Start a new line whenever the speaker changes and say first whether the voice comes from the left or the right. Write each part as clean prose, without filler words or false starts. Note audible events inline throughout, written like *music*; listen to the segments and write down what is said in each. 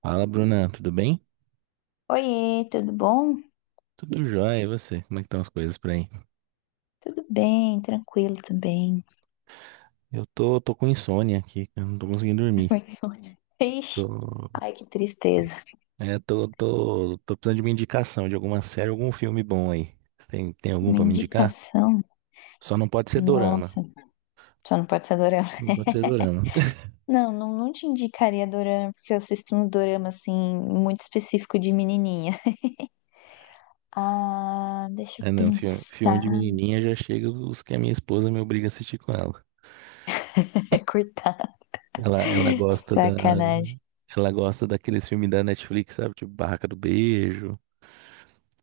right: Fala, Bruna, tudo bem?
left: Oiê, tudo bom?
right: Tudo jóia, e você? Como é que estão as coisas por aí?
left: Tudo bem, tranquilo também.
right: Eu tô com insônia aqui, eu não tô conseguindo dormir.
left: Oi, Sônia. Ixi,
right: Tô,
left: ai, que tristeza.
right: é, tô, tô, Tô precisando de uma indicação de alguma série, algum filme bom aí. Você tem algum
left: Uma
right: pra me indicar?
left: indicação?
right: Só não pode ser dorama.
left: Nossa, só não pode ser dorama.
right: Não pode ser dorama. *laughs*
left: Não, não, não te indicaria dorama, porque eu assisto uns dorama, assim, muito específico de menininha. Ah, deixa eu
right: Ah, não, filme de
left: pensar.
right: menininha já chega os que a minha esposa me obriga a assistir com ela.
left: *laughs* É cortar.
right: Ela, ela gosta da,
left: Sacanagem.
right: ela gosta daqueles filmes da Netflix, sabe? Tipo Barraca do Beijo.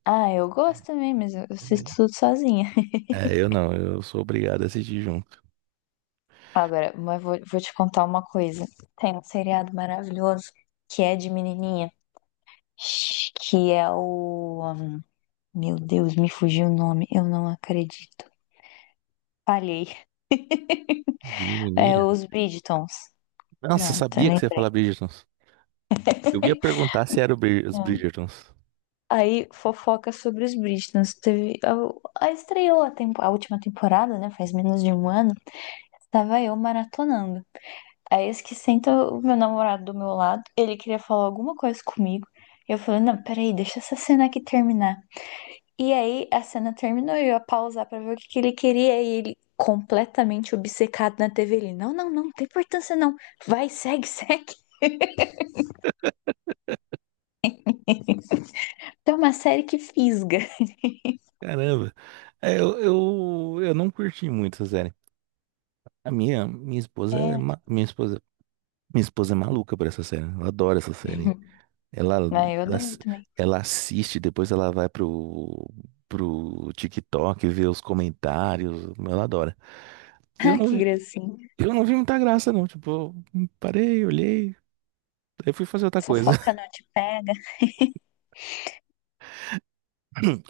left: Ah, eu gosto também, mas eu assisto tudo sozinha.
right: É, eu não, eu sou obrigado a assistir junto.
left: Agora, mas vou te contar uma coisa. Tem um seriado maravilhoso que é de menininha. Que é o. Meu Deus, me fugiu o nome, eu não acredito. Falhei.
right: De
left: É
right: menininha?
left: os Bridgetons.
right: Nossa, eu
left: Pronto,
right: sabia que você ia
left: lembrei.
right: falar Bridgertons. Eu ia perguntar se era os
left: É.
right: Bridgertons.
left: Aí fofoca sobre os Bridgetons. Teve, a estreou a última temporada, né? Faz menos de um ano. Estava eu maratonando. Aí esse que senta o meu namorado do meu lado, ele queria falar alguma coisa comigo. Eu falei, não, peraí, deixa essa cena aqui terminar. E aí a cena terminou e eu ia pausar pra ver o que que ele queria e ele completamente obcecado na TV. Ele, não, não, não, não tem importância não. Vai, segue, *laughs* segue. Então, é uma série que fisga.
right: Caramba. Eu não curti muito essa série. A minha, minha esposa é
left: É.
right: ma- Minha esposa é maluca por essa série. Ela adora essa série.
left: *laughs*
right: Ela,
left: Ah, eu adoro
right: ass-
left: também.
right: Ela assiste, depois ela vai pro, pro TikTok ver os comentários. Ela adora. Eu
left: Ah,
right: não,
left: que
right: vi-
left: gracinha.
right: eu não vi muita graça, não. Tipo, eu parei, olhei, aí fui fazer outra coisa.
left: Fofoca não te pega.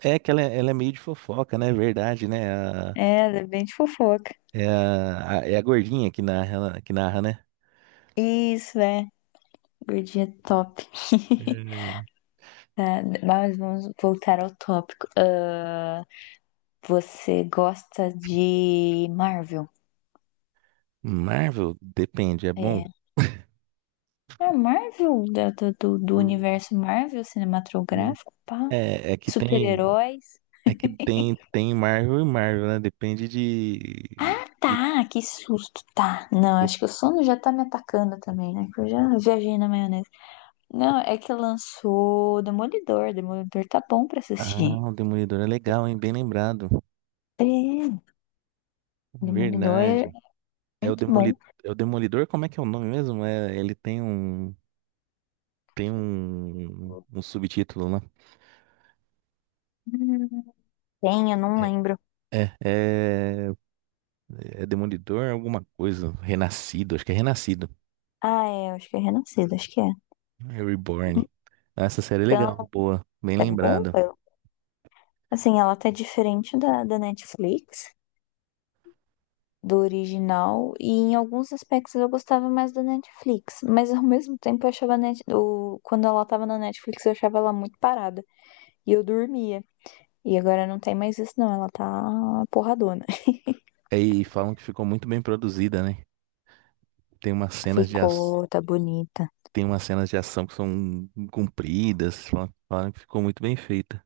right: É que ela é meio de fofoca, né? É verdade, né? A-
left: É, ela é bem de fofoca.
right: é a gordinha que narra, né?
left: Isso, é. Gordinha top. *laughs*
right: Hum.
left: Tá, mas vamos voltar ao tópico. Ah, você gosta de Marvel?
right: Marvel, depende, é bom.
left: É. É Marvel, do
right: Hum.
left: universo Marvel cinematográfico, pá.
right: É, é que tem,
left: Super-heróis.
right: Tem Marvel e Marvel, né? Depende de,
left: Tá, que susto, tá. Não,
right: de-
left: acho que o sono já tá me atacando também, né? Que eu já viajei na maionese. Não, é que lançou Demolidor. Demolidor tá bom pra assistir.
right: Ah, o Demolidor é legal, hein? Bem lembrado.
left: É, Demolidor é
right: Verdade. É o
left: muito
right: Demoli...
left: bom.
right: É o Demolidor, como é que é o nome mesmo? É, ele um subtítulo lá.
left: Hum, Tem, eu não
right: É,
left: lembro.
right: é, é É Demolidor, alguma coisa. Renascido, acho que é Renascido.
left: Ah, é, eu acho que é Renascido, acho que é.
right: É Reborn. Ah, essa série é legal,
left: Então,
right: boa. Bem
left: é bom.
right: lembrado.
left: Assim, ela tá diferente da, da Netflix. Do original e em alguns aspectos eu gostava mais da Netflix, mas ao mesmo tempo eu achava quando ela tava na Netflix eu achava ela muito parada e eu dormia. E agora não tem mais isso não, ela tá porradona.
right: É, e falam que ficou muito bem produzida, né? Tem umas
left: *laughs*
right: cenas de, ac-
left: Ficou, tá bonita.
right: Tem umas cenas de ação que são compridas. Falam que ficou muito bem feita.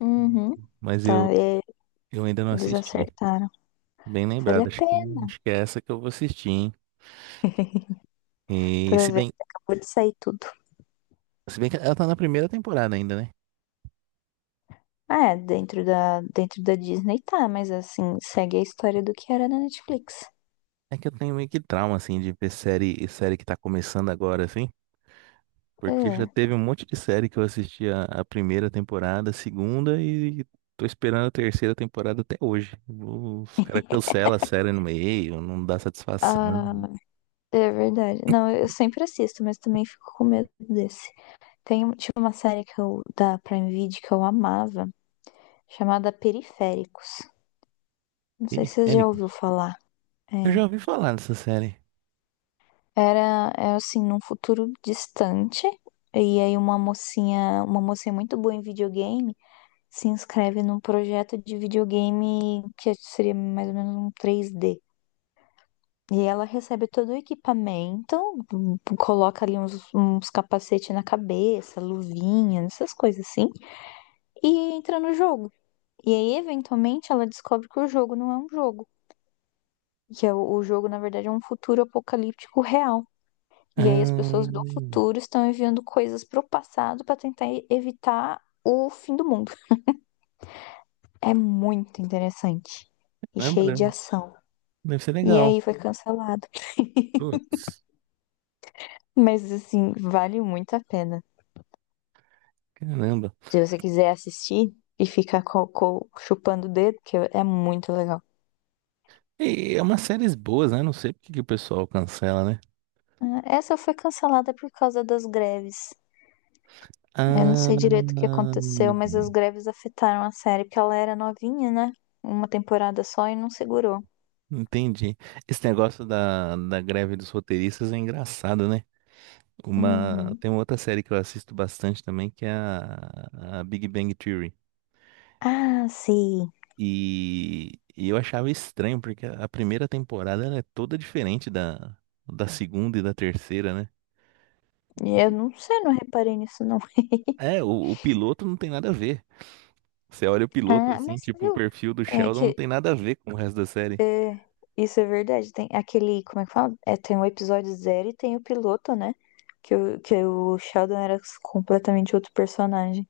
left: Uhum.
right: Mas eu,
left: Tá, é,
right: eu ainda não
left: eles
right: assisti.
left: acertaram.
right: Bem
left: Vale
right: lembrado,
left: a pena.
right: acho que é essa que eu vou assistir, hein? E se
left: Aproveita,
right: bem,
left: acabou de sair tudo.
right: Se bem que ela tá na primeira temporada ainda, né?
left: Ah, é, dentro da Disney tá, mas assim, segue a história do que era na Netflix.
right: É que eu tenho meio que trauma, assim, de ver série, que tá começando agora, assim. Porque já
left: É.
right: teve um monte de série que eu assisti a primeira temporada, a segunda, e tô esperando a terceira temporada até hoje. Os caras cancelam a série no meio, não dá
left: Ah,
right: satisfação.
left: é verdade. Não, eu sempre assisto, mas também fico com medo desse. Tinha uma série que eu, da Prime Video que eu amava, chamada Periféricos. Não sei
right: Fini
left: se você já ouviu
right: Fênix.
left: falar. É.
right: Eu já ouvi falar dessa série.
left: Era assim, num futuro distante, e aí uma mocinha muito boa em videogame, se inscreve num projeto de videogame que seria mais ou menos um 3D. E ela recebe todo o equipamento, coloca ali uns capacete na cabeça, luvinha, essas coisas assim, e entra no jogo. E aí, eventualmente, ela descobre que o jogo não é um jogo, que é o jogo, na verdade, é um futuro apocalíptico real. E aí, as pessoas do
right: Hum,
left: futuro estão enviando coisas pro passado para tentar evitar o fim do mundo. É muito interessante e
right: caramba,
left: cheio de
right: né?
left: ação.
right: Deve ser
left: E
right: legal.
left: aí, foi cancelado.
right: Putz,
left: Mas, assim, vale muito a pena.
right: caramba.
left: Se você quiser assistir e ficar chupando o dedo, que é muito legal.
right: E é umas séries boas, né? Não sei por que que o pessoal cancela, né?
left: Ah, essa foi cancelada por causa das greves. Eu não
right: Ah,
left: sei direito o que aconteceu, mas as greves afetaram a série, porque ela era novinha, né? Uma temporada só e não segurou.
right: entendi. Esse negócio da greve dos roteiristas é engraçado, né?
left: Uhum.
right: Tem uma outra série que eu assisto bastante também, que é a Big Bang Theory.
left: Ah, sim.
right: E eu achava estranho, porque a primeira temporada ela é toda diferente da segunda e da terceira, né?
left: Eu não sei, não reparei nisso, não.
right: É, o piloto não tem nada a ver. Você olha o piloto
left: Ah,
right: assim,
left: mas você
right: tipo, o
left: viu?
right: perfil do
left: É
right: Sheldon não
left: que
right: tem nada a ver com o resto da série.
left: isso é verdade. Tem aquele, como é que fala? É, tem o episódio zero e tem o piloto, né? Que o Sheldon era completamente outro personagem.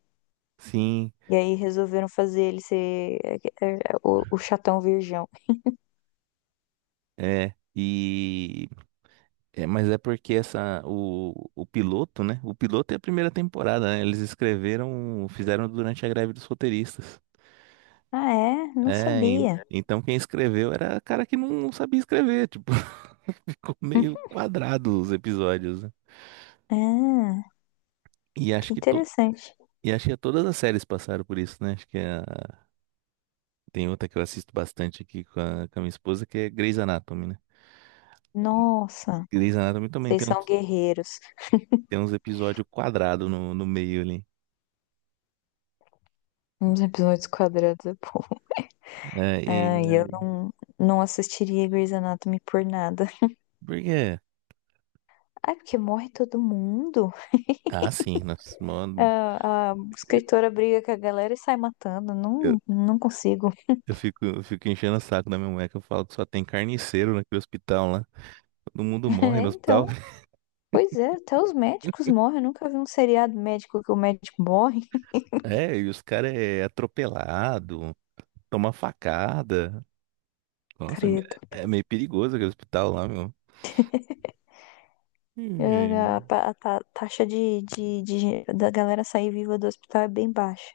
right: Sim,
left: E aí resolveram fazer ele ser é, o chatão virgão.
right: é. Mas é porque essa o piloto, né? O piloto é a primeira temporada, né? Eles escreveram, fizeram durante a greve dos roteiristas.
left: Ah, é? Não sabia.
right: Então quem escreveu era cara que não sabia escrever, tipo, *laughs* ficou meio
left: Uhum.
right: quadrado os episódios, né?
left: Ah,
right: E acho
left: que
right: que to...
left: interessante.
right: e acho que todas as séries passaram por isso, né? Tem outra que eu assisto bastante aqui com com a minha esposa, que é Grey's Anatomy, né?
left: Nossa,
right: Grey's Anatomy também
left: vocês são guerreiros.
right: tem uns episódios quadrados no meio ali.
left: Uns episódios quadrados é bom.
right: É,
left: Ah, e eu
right: e...
left: não, não assistiria Grey's Anatomy por nada.
right: Porque...
left: Ai, porque morre todo mundo.
right: Ah, sim, nossa, mano,
left: Ah, a escritora briga com a galera e sai matando.
right: eu,
left: Não, não consigo.
right: eu fico enchendo o saco da minha mulher que eu falo que só tem carniceiro naquele hospital lá. Todo mundo
left: *laughs*
right: morre
left: É,
right: no hospital.
left: então. Pois é, até os médicos morrem. Eu nunca vi um seriado médico que o médico morre.
right: É, e os caras é atropelado, toma facada. Nossa,
left: Credo.
right: é meio perigoso aquele hospital lá, meu.
left: É, A,
right: Hum.
left: pa- a ta- taxa da galera sair viva do hospital é bem baixa.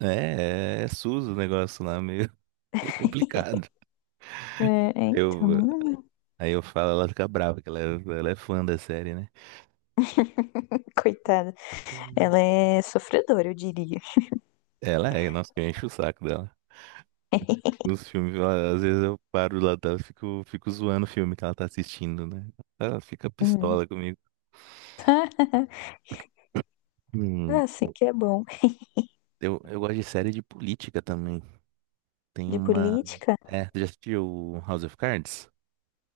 right: SUS o negócio lá, meio, *laughs* meio complicado.
left: É, então.
right: Eu, Aí eu falo, ela fica brava, que ela é fã da série, né?
left: *laughs* Coitada.
right: Hum.
left: Ela é sofredora, eu diria.
right: Nossa, que eu encho o saco dela. Nos filmes, às vezes eu paro lá dela, fico zoando o filme que ela tá assistindo, né? Ela fica
left: Hum.
right: pistola comigo.
left: *laughs*
right: Hum.
left: Ah, sim, que é bom.
right: Eu gosto de série de política também. Tem
left: De
right: uma.
left: política?
right: É, você já assistiu o House of Cards?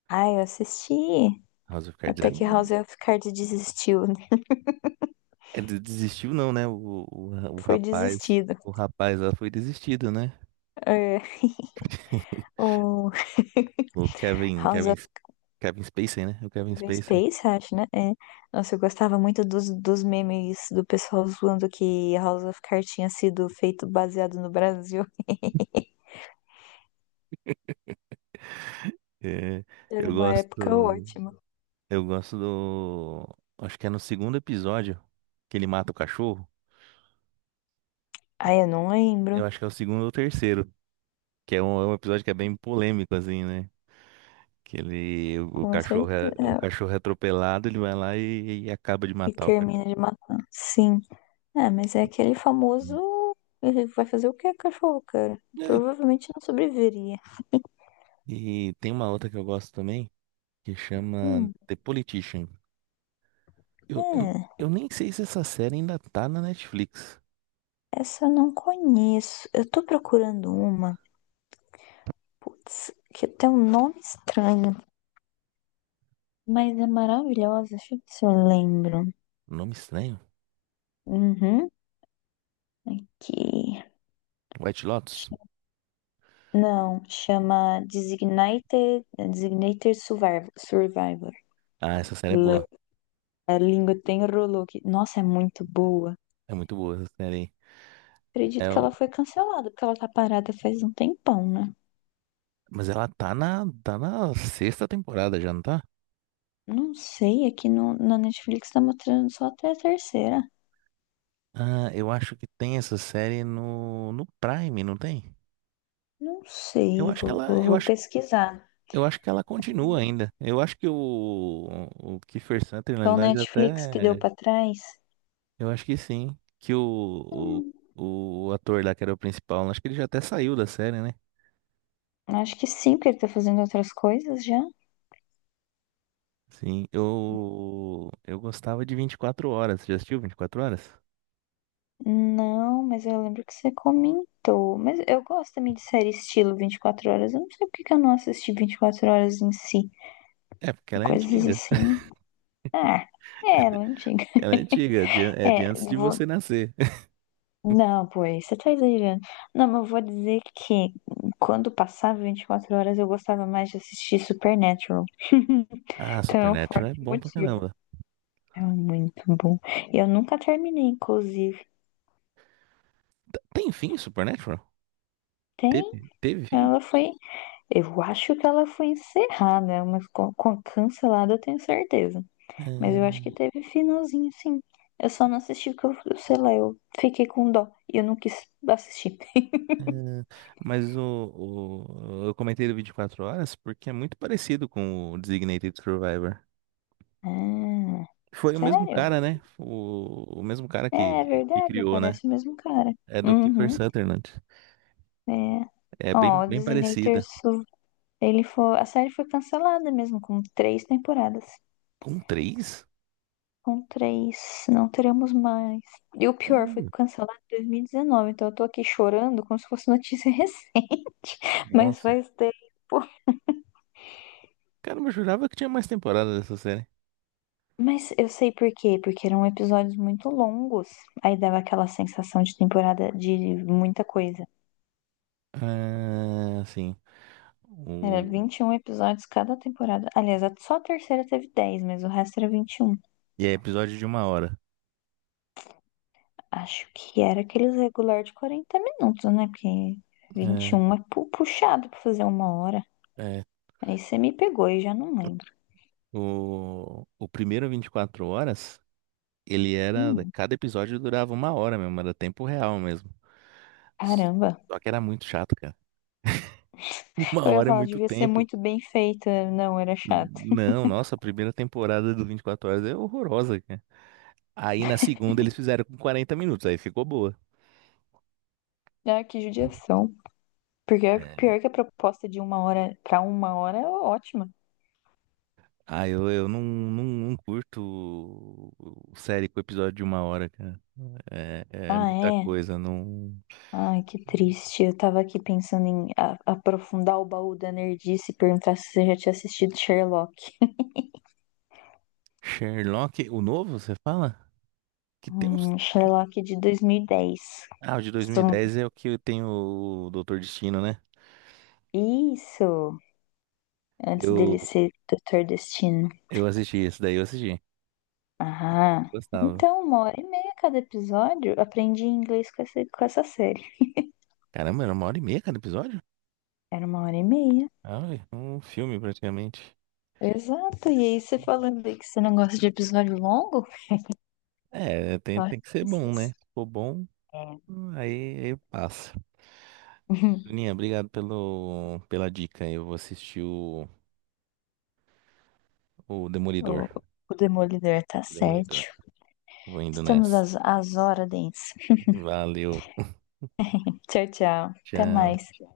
left: Ah, eu assisti.
right: House of Cards
left: Até
right: é.
left: que House of Cards desistiu, né?
right: Desistiu, não, né? O
left: Foi
right: rapaz.
left: desistido.
right: O rapaz lá foi desistido, né?
left: É,
right: *laughs*
left: o *laughs*
right: O Kevin.
left: House
right: Kevin,
left: of
right: Kevin Spacey, né? O Kevin
left: Kevin
right: Spacey.
left: Space, acho, né? É. Nossa, eu gostava muito dos memes do pessoal zoando que House of Cards tinha sido feito baseado no Brasil.
right: É,
left: Era
right: eu
left: uma época
right: gosto.
left: ótima.
right: Eu gosto do. Acho que é no segundo episódio que ele mata o cachorro.
left: Ai, eu não lembro.
right: Eu acho que é o segundo ou terceiro. Que é um episódio que é bem polêmico, assim, né? Que ele. O
left: Com
right: cachorro
left: certeza.
right: é, o
left: É,
right: cachorro é atropelado, ele vai lá e acaba de
left: e
right: matar o cachorro.
left: termina de matar. Sim. É, mas é aquele famoso. Ele vai fazer o que, cachorro, cara?
right: É.
left: Provavelmente não sobreviveria.
right: E tem uma outra que eu gosto também, que chama
left: Hum,
right: The Politician. Eu, eu,
left: é,
right: eu nem sei se essa série ainda tá na Netflix.
left: essa eu não conheço. Eu tô procurando uma. Putz, que tem um nome estranho. Mas é maravilhosa. Deixa eu ver se eu lembro.
right: Nome estranho.
left: Uhum. Que.
right: White Lotus.
left: Não, chama Designated Survivor. Survivor.
right: Ah, essa série é boa.
left: A língua tem rolô que, nossa, é muito boa.
right: É muito boa essa série aí.
left: Acredito
right: É,
left: que
right: o-
left: ela foi cancelada, porque ela tá parada faz um tempão, né?
right: mas ela tá na, tá na sexta temporada já, não tá?
left: Não sei, aqui no, na Netflix tá mostrando só até a terceira.
right: Ah, eu acho que tem essa série no, no Prime, não tem?
left: Não
right: Eu
left: sei,
right: acho que
left: vou,
right: ela,
left: vou,
right: eu
left: vou
right: acho,
left: pesquisar.
right: eu acho que ela continua ainda. Eu acho que o Kiefer
left: Só
right: Sutherland
left: o
right: lá já
left: Netflix que deu
right: até.
left: pra trás?
right: Eu acho que sim. Que o,
left: Hum,
right: o, o ator lá que era o principal, acho que ele já até saiu da série, né?
left: acho que sim, porque ele tá fazendo outras coisas já.
right: Sim, eu gostava de 24 horas. Já assistiu 24 horas?
left: Não, mas eu lembro que você comentou. Mas eu gosto também de série estilo 24 horas. Eu não sei porque que eu não assisti 24 horas em si.
right: É, porque ela é
left: Coisas
right: antiga.
left: assim. Ah, é, ela é antiga.
right: Ela é antiga,
left: *laughs*
right: é de
left: É,
right: antes de
left: vou...
right: você nascer. *laughs*
left: Não, pois, você tá exagerando. Não, mas eu vou dizer que quando passava 24 horas eu gostava mais de assistir Supernatural. *laughs*
right: Ah,
left: Então é um
right: Supernatural é
left: forte
right: bom pra
left: motivo.
right: caramba.
left: É muito bom. Eu nunca terminei, inclusive.
right: Tem fim, Supernatural? Teve,
left: Tem?
right: teve fim?
left: Ela foi. Eu acho que ela foi encerrada, mas cancelada eu tenho certeza. Mas
right: Ah,
left: eu acho que teve finalzinho, sim. Eu só não assisti porque eu, sei lá, eu fiquei com dó e eu não quis assistir.
right: ah, mas eu comentei do 24 horas porque é muito parecido com o Designated Survivor.
left: Ah,
right: Foi o mesmo
left: sério?
right: cara, né? O mesmo cara
left: É
right: que
left: verdade,
right: criou, né?
left: parece o mesmo cara.
right: É do Kiefer
left: Uhum.
right: Sutherland.
left: É.
right: É
left: Ó,
right: bem, bem parecida.
left: Ele foi, a série foi cancelada mesmo, com três temporadas.
right: Com três?
left: Com três, não teremos mais. E o pior, foi
right: Caramba,
left: cancelado em 2019, então eu tô aqui chorando como se fosse notícia *laughs* recente, mas
right: nossa.
left: faz tempo.
right: Caramba, eu jurava que tinha mais temporada dessa série.
left: Mas eu sei por quê, porque eram episódios muito longos, aí dava aquela sensação de temporada de muita coisa.
right: Ah, sim.
left: Era
right: O...
left: 21 episódios cada temporada. Aliás, só a terceira teve 10, mas o resto era 21.
right: E é episódio de uma hora.
left: Acho que era aqueles regular de 40 minutos, né? Porque 21 é puxado pra fazer uma hora.
right: É, é.
left: Aí você me pegou e já não lembro.
right: O primeiro 24 horas, ele era.
left: Hum,
right: cada episódio durava uma hora mesmo, era tempo real mesmo.
left: caramba.
right: Só que era muito chato, cara. *laughs* Uma
left: Eu ia
right: hora é
left: falar,
right: muito
left: devia ser
right: tempo.
left: muito bem feita. Não, era chato.
right: Não, nossa, a primeira temporada do 24 Horas é horrorosa, cara. Aí na segunda eles fizeram com 40 minutos, aí ficou boa.
left: Ah, que judiação. Porque é
right: É.
left: pior que a proposta de uma hora pra uma hora é ótima.
right: Ah, eu não curto série com episódio de uma hora, cara. É, é
left: Ah,
right: muita
left: é.
right: coisa. Não...
left: Ai, que triste. Eu tava aqui pensando em aprofundar o baú da nerdice e perguntar se você já tinha assistido Sherlock.
right: Sherlock, o novo, você fala? Que tem uns.
left: Sherlock de 2010.
right: Ah, o de dois mil e
left: São-
right: dez é o que tem o Doutor Destino, né?
left: Isso! Antes
right: Eu,
left: dele ser Doutor Destino.
right: eu assisti, esse daí eu assisti.
left: Ah,
right: Gostava.
left: então uma hora e meia cada episódio. Aprendi inglês com essa série.
right: Caramba, era uma hora e meia cada episódio?
left: Era uma hora e meia.
right: Ah, um filme praticamente.
left: Exato. E aí você falando aí que você não gosta de episódio longo?
right: É, tem,
left: Eu acho
right: tem que ser
left: que é
right: bom, né?
left: isso.
right: Se for bom,
left: É.
right: aí passa. Bruninha,
left: *laughs*
right: obrigado pela dica. Eu vou assistir o Demolidor.
left: O, o Demolidor tá
right: O
left: certo.
right: Demolidor. Vou indo
left: Estamos
right: nessa.
left: às horas, Dens.
right: Valeu. *laughs*
left: Tchau, tchau. Até
right: Tchau.
left: mais.